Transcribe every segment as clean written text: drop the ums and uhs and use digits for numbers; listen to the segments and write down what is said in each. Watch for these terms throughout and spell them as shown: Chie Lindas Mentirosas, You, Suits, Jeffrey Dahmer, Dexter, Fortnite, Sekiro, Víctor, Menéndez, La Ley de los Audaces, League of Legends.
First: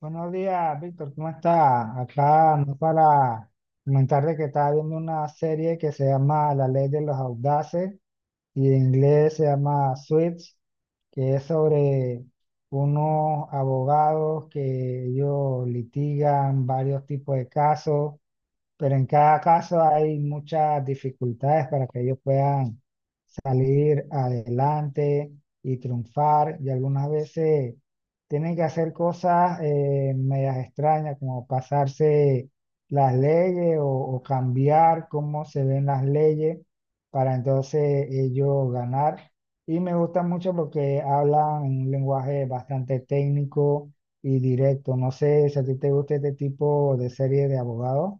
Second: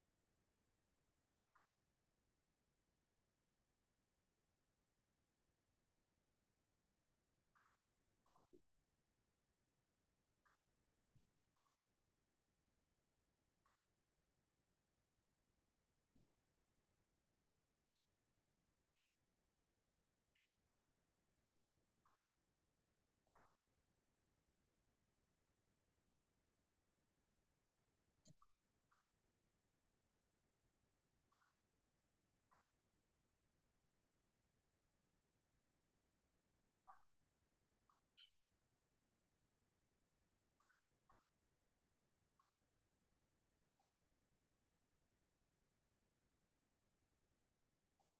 Buenos días, Víctor, ¿cómo está? Acá no para comentar de que estaba viendo una serie que se llama La Ley de los Audaces y en inglés se llama Suits, que es sobre unos abogados que ellos litigan varios tipos de casos, pero en cada caso hay muchas dificultades para que ellos puedan salir adelante y triunfar. Y algunas veces tienen que hacer cosas medias extrañas, como pasarse las leyes o cambiar cómo se ven las leyes para entonces ellos ganar. Y me gusta mucho porque hablan en un lenguaje bastante técnico y directo. No sé si a ti te gusta este tipo de serie de abogados.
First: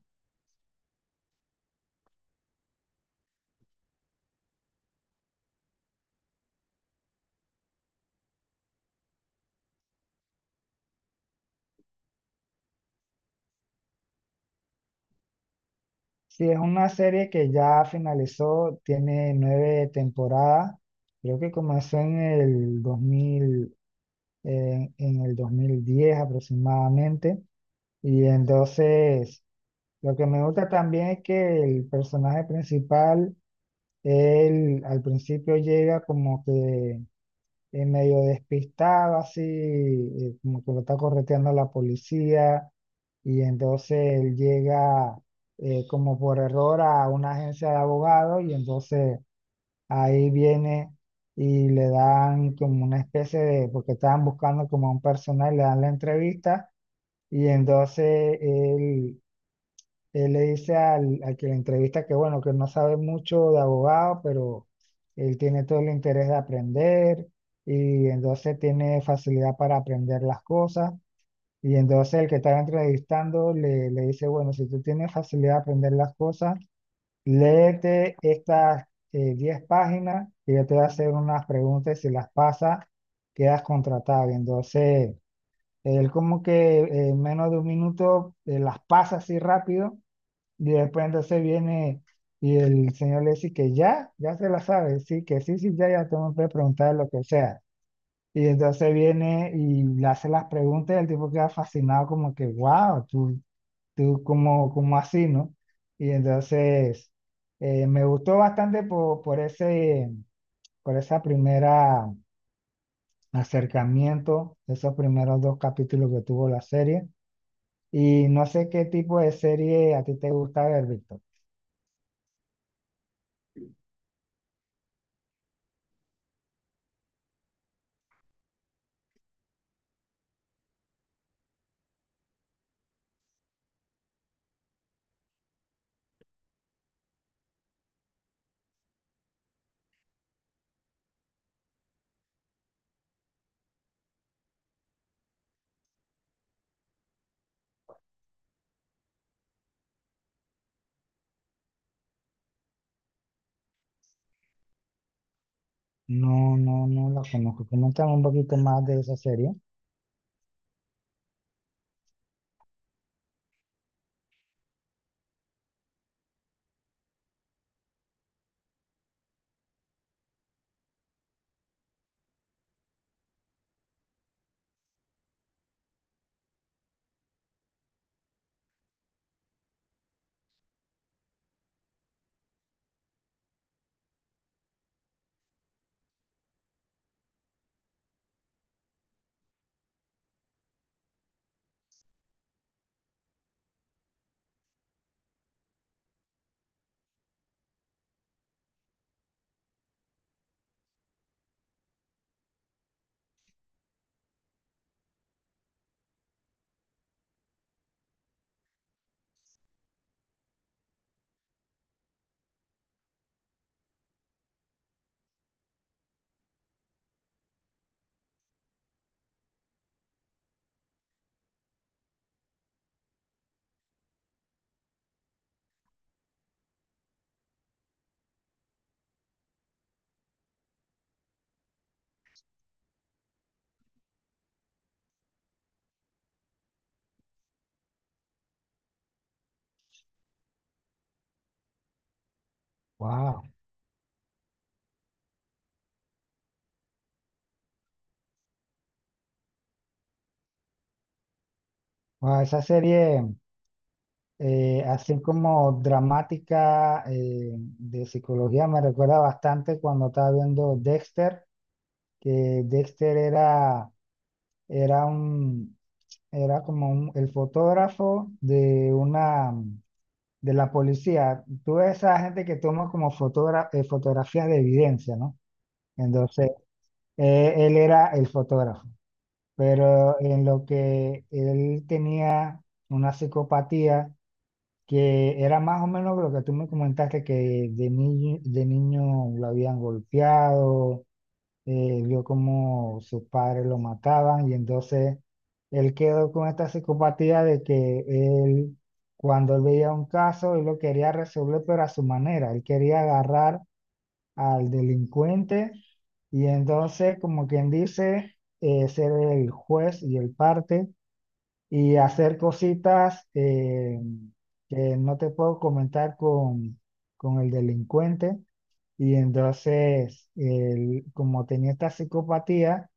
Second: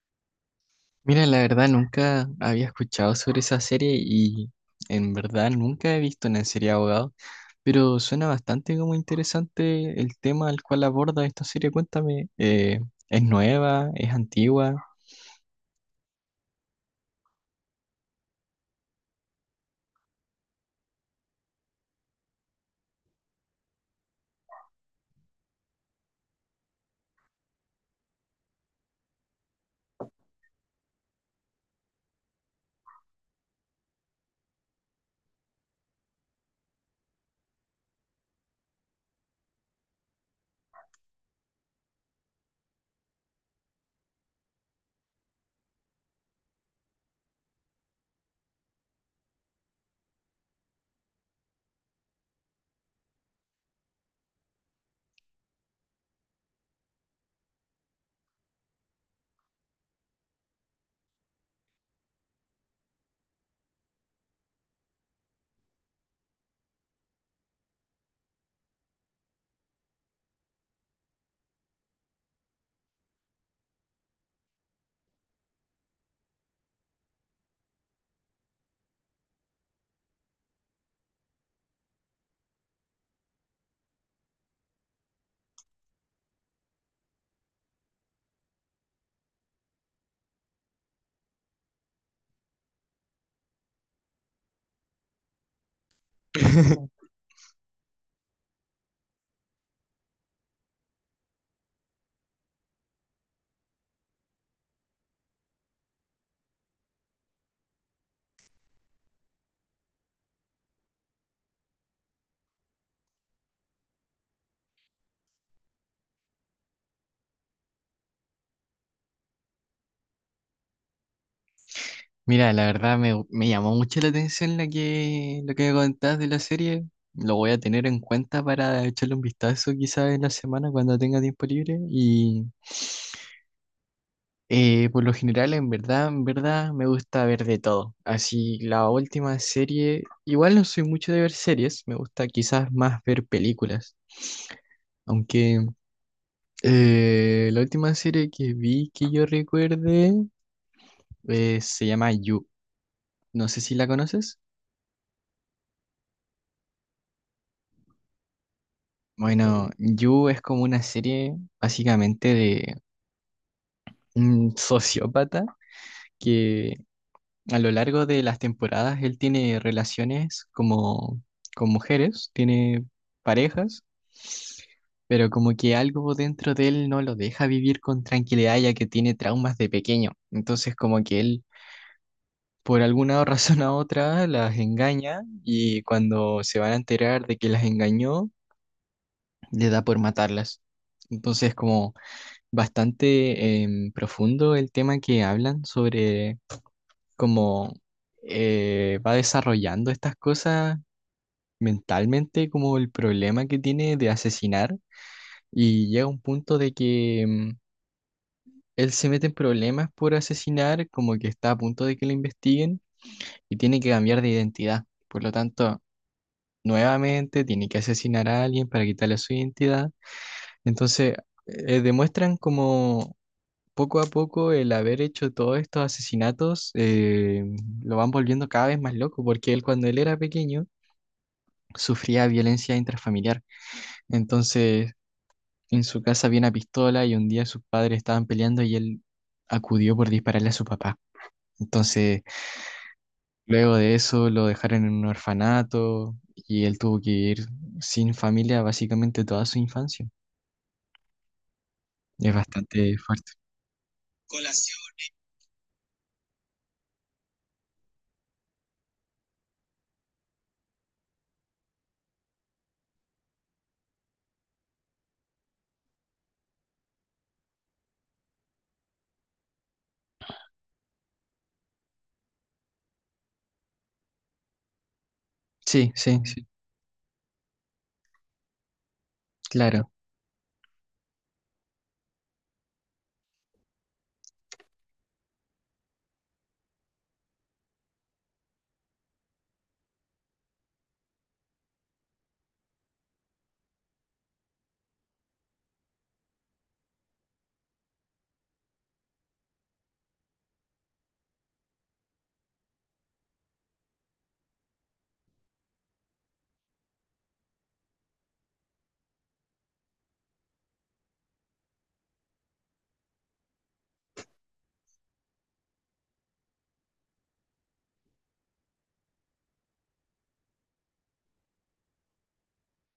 Mira, la verdad nunca había escuchado sobre esa serie y en verdad nunca he visto una serie de abogados, pero suena bastante como interesante el tema al cual aborda esta serie. Cuéntame, ¿es nueva? ¿Es antigua? Sí, es una serie que ya finalizó, tiene 9 temporadas. Creo que comenzó en el 2000, en el 2010 aproximadamente. Y entonces, lo que me gusta también es que el personaje principal, él al principio llega como que medio despistado, así, como que lo está correteando la policía, y entonces él llega como por error a una agencia de abogados, y entonces ahí viene y le dan como una especie de, porque estaban buscando como a un personal, le dan la entrevista, y entonces él le dice al que le entrevista que bueno, que no sabe mucho de abogado, pero él tiene todo el interés de aprender y entonces tiene facilidad para aprender las cosas. Y entonces el que está entrevistando le dice, bueno, si tú tienes facilidad de aprender las cosas, léete estas 10 páginas y yo te voy a hacer unas preguntas, y si las pasas, quedas contratado. Y entonces él como que en menos de un minuto las pasa así rápido, y después entonces viene y el señor le dice que ya, ya se la sabe, sí, que sí, sí, ya, ya, tú me puedes preguntar lo que sea. Y entonces viene y le hace las preguntas y el tipo queda fascinado como que, wow, tú, como, como así, ¿no? Y entonces me gustó bastante por por esa primera acercamiento, esos primeros dos capítulos que tuvo la serie. Y no sé qué tipo de serie a ti te gusta ver, Víctor. Mira, la verdad me llamó mucho la atención la que, lo que me contás de la serie. Lo voy a tener en cuenta para echarle un vistazo quizás en la semana cuando tenga tiempo libre y... Por lo general, en verdad, me gusta ver de todo. Así, la última serie, igual no soy mucho de ver series, me gusta quizás más ver películas. Aunque la última serie que vi que yo recuerde se llama You. No sé si la conoces. No, no, no la conozco. Coméntame un poquito más de esa serie. Bueno, Mm. You es como una serie básicamente de un sociópata que a lo largo de las temporadas él tiene relaciones como con mujeres, tiene parejas, pero como que algo dentro de él no lo deja vivir con tranquilidad ya que tiene traumas de pequeño. Entonces como que él por alguna razón u otra las engaña y cuando se van a enterar de que las engañó, le da por matarlas. Entonces como bastante profundo el tema que hablan sobre como va desarrollando estas cosas mentalmente como el problema que tiene de asesinar y llega a un punto de que él se mete en problemas por asesinar, como que está a punto de que lo investiguen y tiene que cambiar de identidad. Por lo tanto, nuevamente tiene que asesinar a alguien para quitarle su identidad. Entonces, demuestran como poco a poco el haber hecho todos estos asesinatos lo van volviendo cada vez más loco, porque él cuando él era pequeño sufría violencia intrafamiliar. Entonces, en su casa había una pistola y un día sus padres estaban peleando y él acudió por dispararle a su papá. Entonces, Wow. luego de eso lo dejaron en un orfanato y él tuvo que ir sin familia básicamente toda su infancia. Es Wow, esa bastante serie, fuerte. Así como dramática, de psicología, me recuerda bastante cuando estaba viendo Dexter, que Dexter era, era un, era como el fotógrafo de una, de la policía. Tú ves esa gente que toma como fotografías de evidencia, ¿no? Sí, sí, sí, Entonces, él era el fotógrafo, claro. pero en lo que él tenía una psicopatía que era más o menos lo que tú me comentaste, que de niño lo habían golpeado, vio como sus padres lo mataban y entonces él quedó con esta psicopatía de que él, cuando él veía un caso, él lo quería resolver pero a su manera, él quería agarrar al delincuente y entonces, como quien dice, ser el juez y el parte y hacer cositas que no te puedo comentar con el delincuente. Y entonces, él, como tenía esta psicopatía,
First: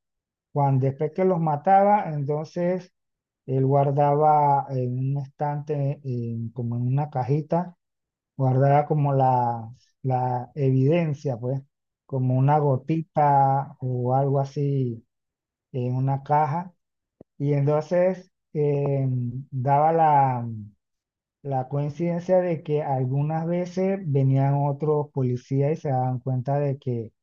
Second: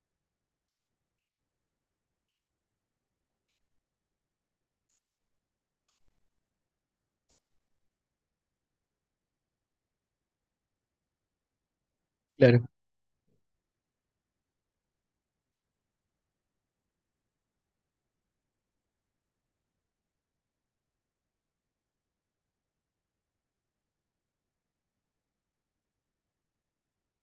cuando después que los mataba, entonces él guardaba en un estante, como en una cajita guardaba como la evidencia, pues, como una Claro, gotita o algo así en una caja. Y entonces daba la coincidencia de que algunas veces venían otros policías y se daban cuenta de que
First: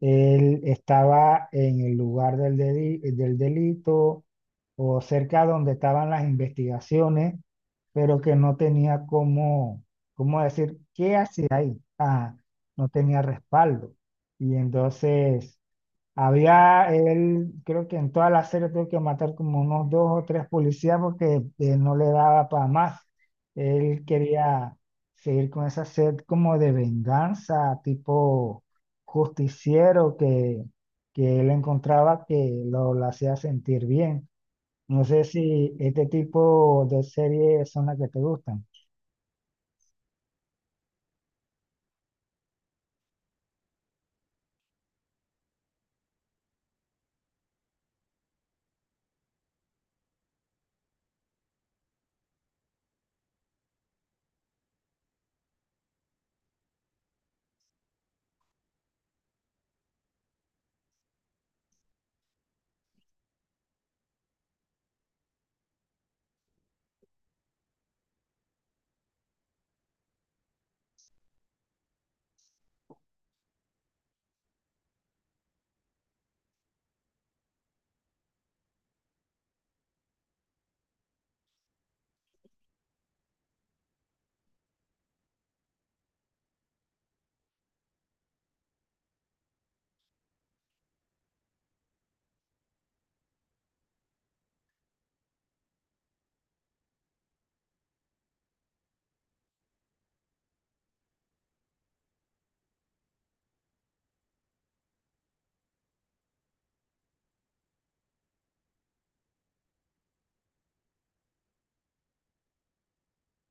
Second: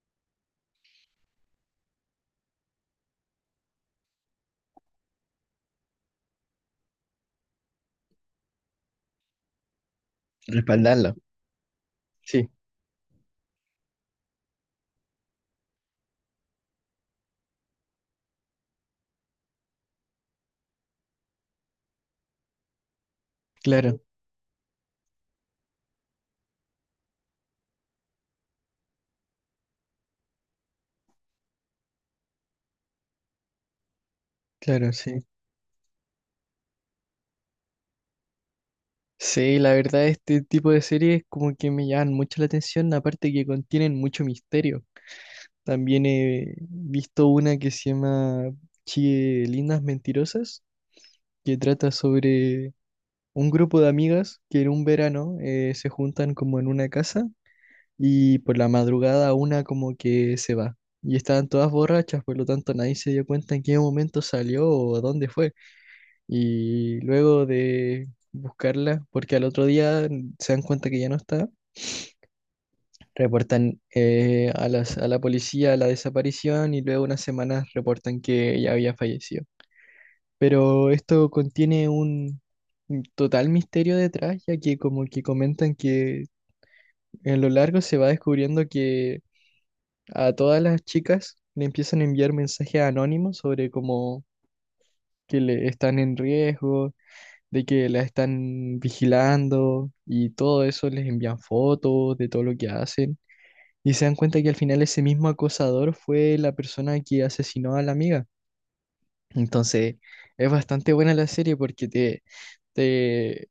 él estaba en el lugar del delito o cerca donde estaban las investigaciones, pero que no tenía cómo decir respaldarlo. qué hacía ahí. Ah, Sí, no tenía respaldo. Y entonces había él, creo que en toda la serie tuvo que matar como unos 2 o 3 policías porque no le daba para más. claro, Él quería seguir con esa sed como de venganza, tipo justiciero que él encontraba que lo hacía sentir bien. claro, No sé sí. si este tipo de series son las que te gustan. Sí, la verdad este tipo de series como que me llaman mucho la atención, aparte que contienen mucho misterio. También he visto una que se llama Chie Lindas Mentirosas, que trata sobre un grupo de amigas que en un verano se juntan como en una casa y por la madrugada una como que se va. Y estaban todas borrachas, por lo tanto nadie se dio cuenta en qué momento salió o a dónde fue. Y luego de buscarla, porque al otro día se dan cuenta que ya no está, reportan a a la policía la desaparición y luego unas semanas reportan que ella había fallecido. Pero esto contiene un total misterio detrás, ya que como que comentan que en lo largo se va descubriendo que a todas las chicas le empiezan a enviar mensajes anónimos sobre cómo que le están en riesgo, de que la están vigilando y todo eso les envían fotos de todo lo que hacen. Y se dan cuenta que al final ese mismo acosador fue la persona que asesinó a la amiga. Entonces, es bastante buena la serie porque te,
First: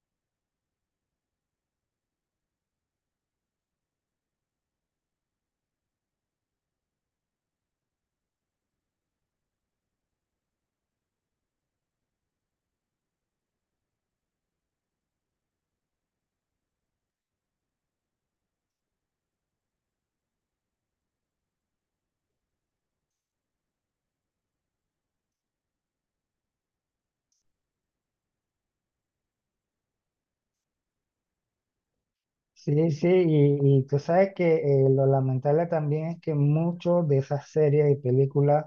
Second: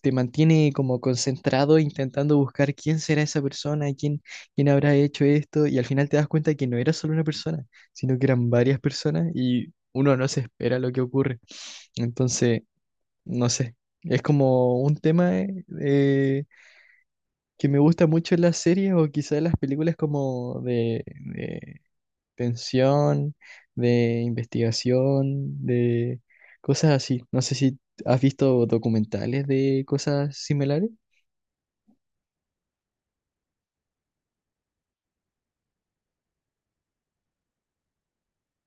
te mantiene como concentrado intentando buscar quién será esa persona, quién habrá hecho esto, y al final te das cuenta que no era solo una persona, sino que eran varias personas y uno no se espera lo que ocurre. Entonces, no sé, es como un tema que me gusta mucho en las series o quizás en las películas como de, pensión, de investigación, de cosas así. No sé si has visto documentales de cosas similares. Sí, sí, y tú sabes que lo lamentable también es que muchos de esas series y películas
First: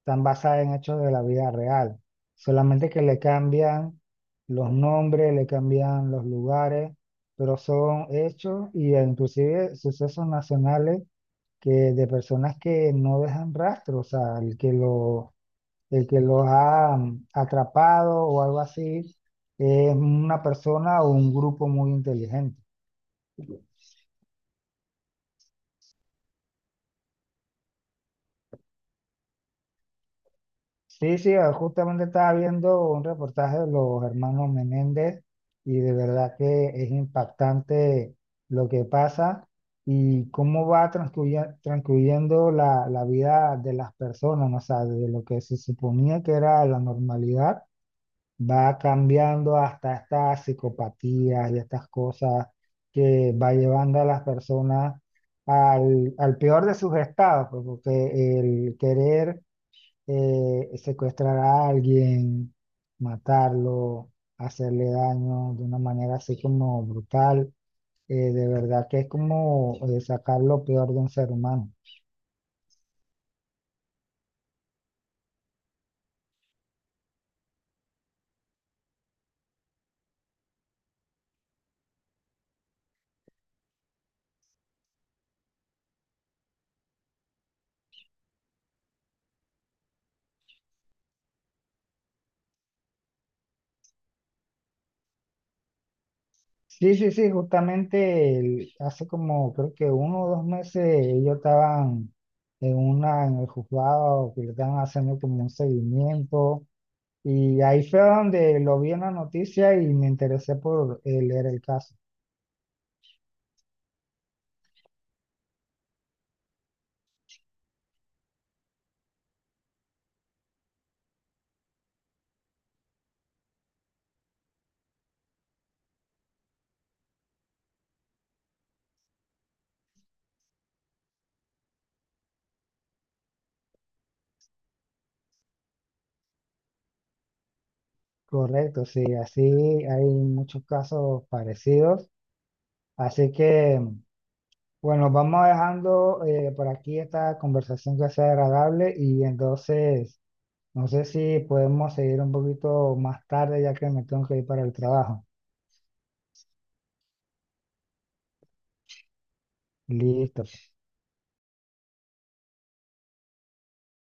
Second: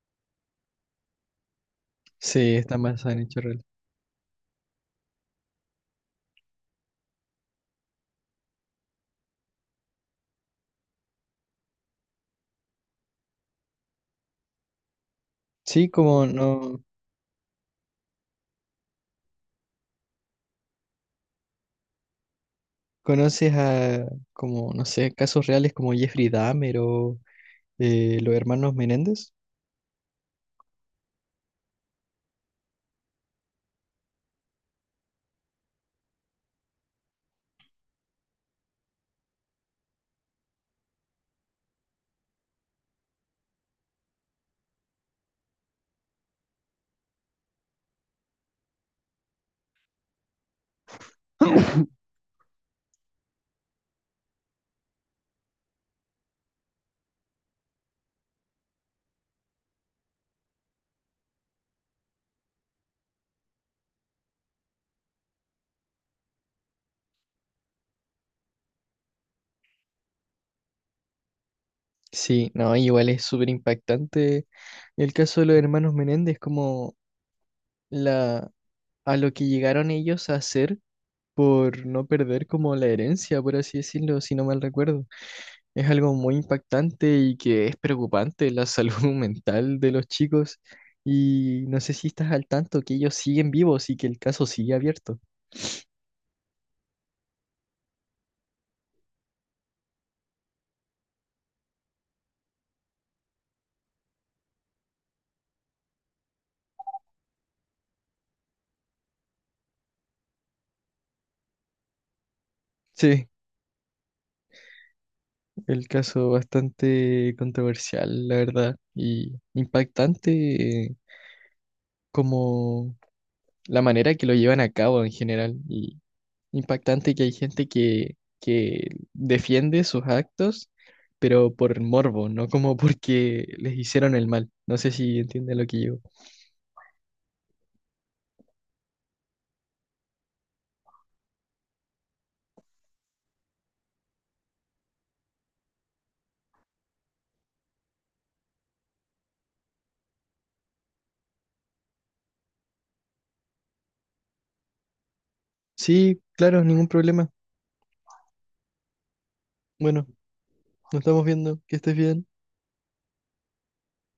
están basadas en hechos de la vida real, Sí, están solamente que basadas le en hechos reales. cambian los nombres, le cambian los lugares, pero son hechos y, inclusive sucesos nacionales, que de personas que no dejan rastro, o sea, el Sí, el que como los no ha atrapado o algo así es una persona o un grupo muy inteligente. conoces a, como, no sé, casos reales como Jeffrey Dahmer o los hermanos Menéndez. Sí, sí, ah, justamente estaba viendo un reportaje de los hermanos Menéndez y de verdad que es impactante lo que pasa y cómo va transcurriendo la vida de las personas, ¿no? O sea, de lo que se suponía que era la normalidad, va cambiando hasta estas psicopatías y estas cosas que va llevando a las personas al peor de sus estados, pues, porque el querer secuestrar a alguien, matarlo, hacerle daño de una manera así como brutal, de verdad que es como sacar lo peor de un ser humano. Sí, no, igual es súper impactante el caso de los hermanos Menéndez, como la, a lo que llegaron ellos a hacer por no perder como la herencia, por así decirlo, si no mal recuerdo. Es algo muy impactante y que es preocupante la salud mental de los chicos. Y no sé si estás al tanto que ellos siguen vivos y que el caso sigue abierto. Sí, sí, sí, justamente hace como creo que 1 o 2 meses ellos estaban en una, en el juzgado, que le estaban haciendo como un seguimiento. Y ahí fue donde lo vi en la noticia y me interesé por leer el caso. Sí, el caso bastante controversial, la verdad, y impactante como la manera que lo llevan a cabo en general. Y impactante que hay gente que defiende sus actos, pero por morbo, no como porque les hicieron el mal. No sé si entiende lo que yo. Correcto, sí, así hay muchos casos parecidos. Así que, bueno, vamos dejando por aquí esta conversación, que sea agradable, y entonces, no sé si podemos seguir un poquito más tarde, ya que me tengo que ir para el trabajo. Sí, claro, ningún problema. Bueno, Listo. nos estamos viendo. Que estés bien.